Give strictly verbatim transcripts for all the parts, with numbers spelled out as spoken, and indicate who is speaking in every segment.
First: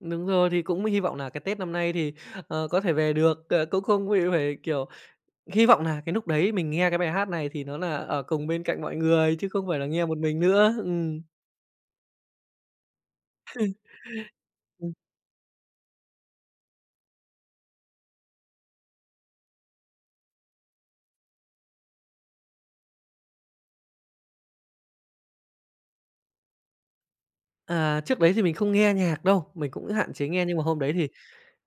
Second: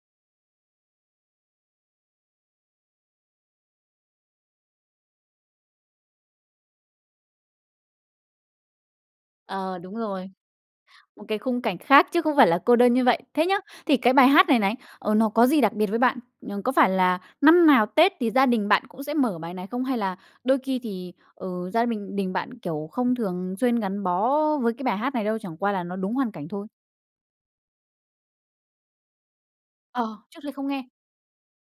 Speaker 1: Đúng rồi. Thì cũng hy vọng nà cái Tết năm nay thì, ờ, có thể về được. Ờ, cũng không bị phải, kiểu, hy vọng nà cái núc đấy mình nghe cái bài hát này thì nó nà ở cùng bên cạnh mọi người, chứ không
Speaker 2: Ờ,
Speaker 1: phải là
Speaker 2: đúng
Speaker 1: nghe một
Speaker 2: rồi.
Speaker 1: mình nữa. Ừm.
Speaker 2: Một cái khung cảnh khác chứ không phải là cô đơn như vậy. Thế nhá, thì cái bài hát này này,
Speaker 1: Ừm.
Speaker 2: ờ, nó có gì đặc biệt với bạn? Ừm, có phải là năm nào Tết thì gia đình bạn cũng sẽ mở bài này không? Hay là đôi khi thì, ờ, gia bình đình bạn, kiểu, không thường xuyên gắn bó với cái bài hát này đâu, chẳng qua là nó đúng hoàn cảnh thôi?
Speaker 1: À, trước đấy thì mình không nghe nhạc đâu, mình cũng hạn
Speaker 2: Ờ,
Speaker 1: chế
Speaker 2: trước
Speaker 1: nghe.
Speaker 2: đây
Speaker 1: Nhưng mà
Speaker 2: không
Speaker 1: hôm
Speaker 2: nghe.
Speaker 1: đấy thì,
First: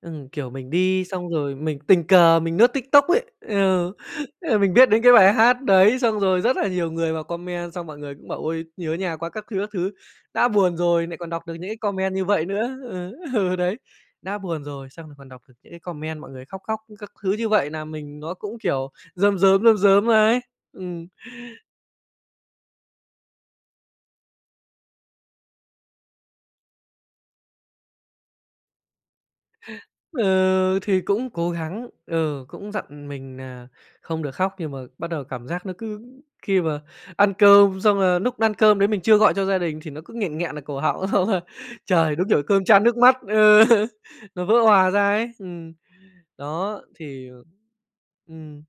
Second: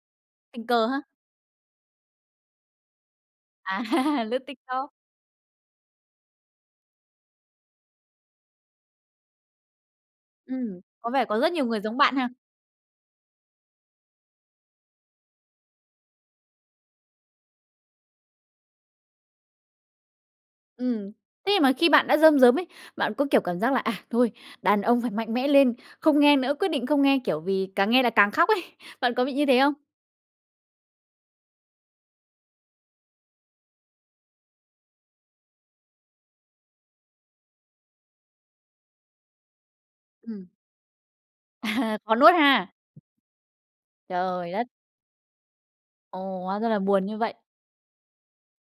Speaker 1: ừm, kiểu,
Speaker 2: Tình
Speaker 1: mình
Speaker 2: cờ ha.
Speaker 1: đi xong rồi mình tình cờ mình nướt TikTok ấy. Ừ,
Speaker 2: À, lướt
Speaker 1: ờ, mình biết
Speaker 2: TikTok.
Speaker 1: đến cái bài hát đấy, xong rồi rất là nhiều người vào comment, xong mọi người cũng bảo: "Ôi, nhớ nhà quá các thứ, các thứ". Đã buồn
Speaker 2: Ừm,
Speaker 1: rồi
Speaker 2: có
Speaker 1: nại
Speaker 2: vẻ
Speaker 1: còn
Speaker 2: có
Speaker 1: đọc
Speaker 2: rất
Speaker 1: được
Speaker 2: nhiều
Speaker 1: những cái
Speaker 2: người giống
Speaker 1: comment
Speaker 2: bạn
Speaker 1: như
Speaker 2: ha.
Speaker 1: vậy nữa. Ừ, ừ, đấy. Đã buồn rồi xong rồi còn đọc được những cái comment mọi người khóc, khóc các thứ như vậy, nàm mình nó cũng, kiểu, rơm rớm, rơm rớm ấy. Ừm.
Speaker 2: Ừm. Thế nhưng mà khi bạn đã rơm rớm ấy, bạn có, kiểu, cảm giác là: "À thôi, đàn ông phải mạnh mẽ lên, không nghe nữa, quyết định không nghe, kiểu, vì càng nghe là càng khóc ấy." Bạn có bị như thế không?
Speaker 1: Ừ, thì cũng cố gắng. Ừ, cũng dặn mình nà không được khóc. Nhưng mà bắt đầu cảm giác nó cứ khi mà ăn cơm xong, là núc ăn cơm đấy mình chưa gọi cho gia đình, thì nó cứ nghẹn
Speaker 2: Ừm.
Speaker 1: nghẹn ở cổ họng,
Speaker 2: À,
Speaker 1: trời,
Speaker 2: còn
Speaker 1: đúng
Speaker 2: nuốt
Speaker 1: kiểu cơm
Speaker 2: ha.
Speaker 1: chan nước mắt. Ờ, nó
Speaker 2: Trời
Speaker 1: vỡ
Speaker 2: đất.
Speaker 1: òa ra ấy. Ừm,
Speaker 2: Ồ, hóa ra là
Speaker 1: đó,
Speaker 2: buồn như
Speaker 1: thì
Speaker 2: vậy.
Speaker 1: ừm.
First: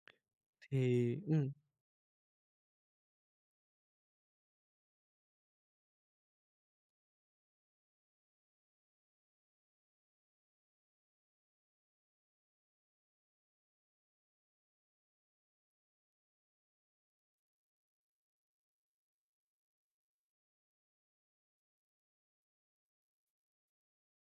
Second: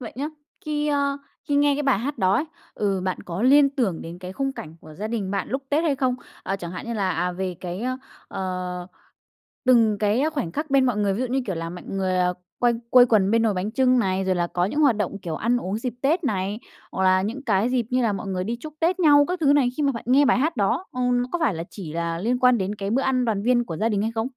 Speaker 2: Vậy nhá, khi,
Speaker 1: Thì
Speaker 2: ơ,
Speaker 1: ừm.
Speaker 2: khi nghe cái bài hát đó ấy, ừ, bạn có liên tưởng đến cái khung cảnh của gia đình bạn lúc Tết hay không? Ờ, chẳng hạn như là, à, về cái, ơ, ờ, từng cái khoảnh khắc bên mọi người. Ví dụ như, kiểu, là mạnh người, ờ, quây quây quần bên nồi bánh chưng này, rồi là có những hoạt động, kiểu, ăn uống dịp Tết này, hoặc là những cái dịp như là mọi người đi chúc Tết nhau các thứ này. Khi mà bạn nghe bài hát đó, ừm, nó có phải là chỉ là liên quan đến cái bữa ăn đoàn viên của gia đình hay không?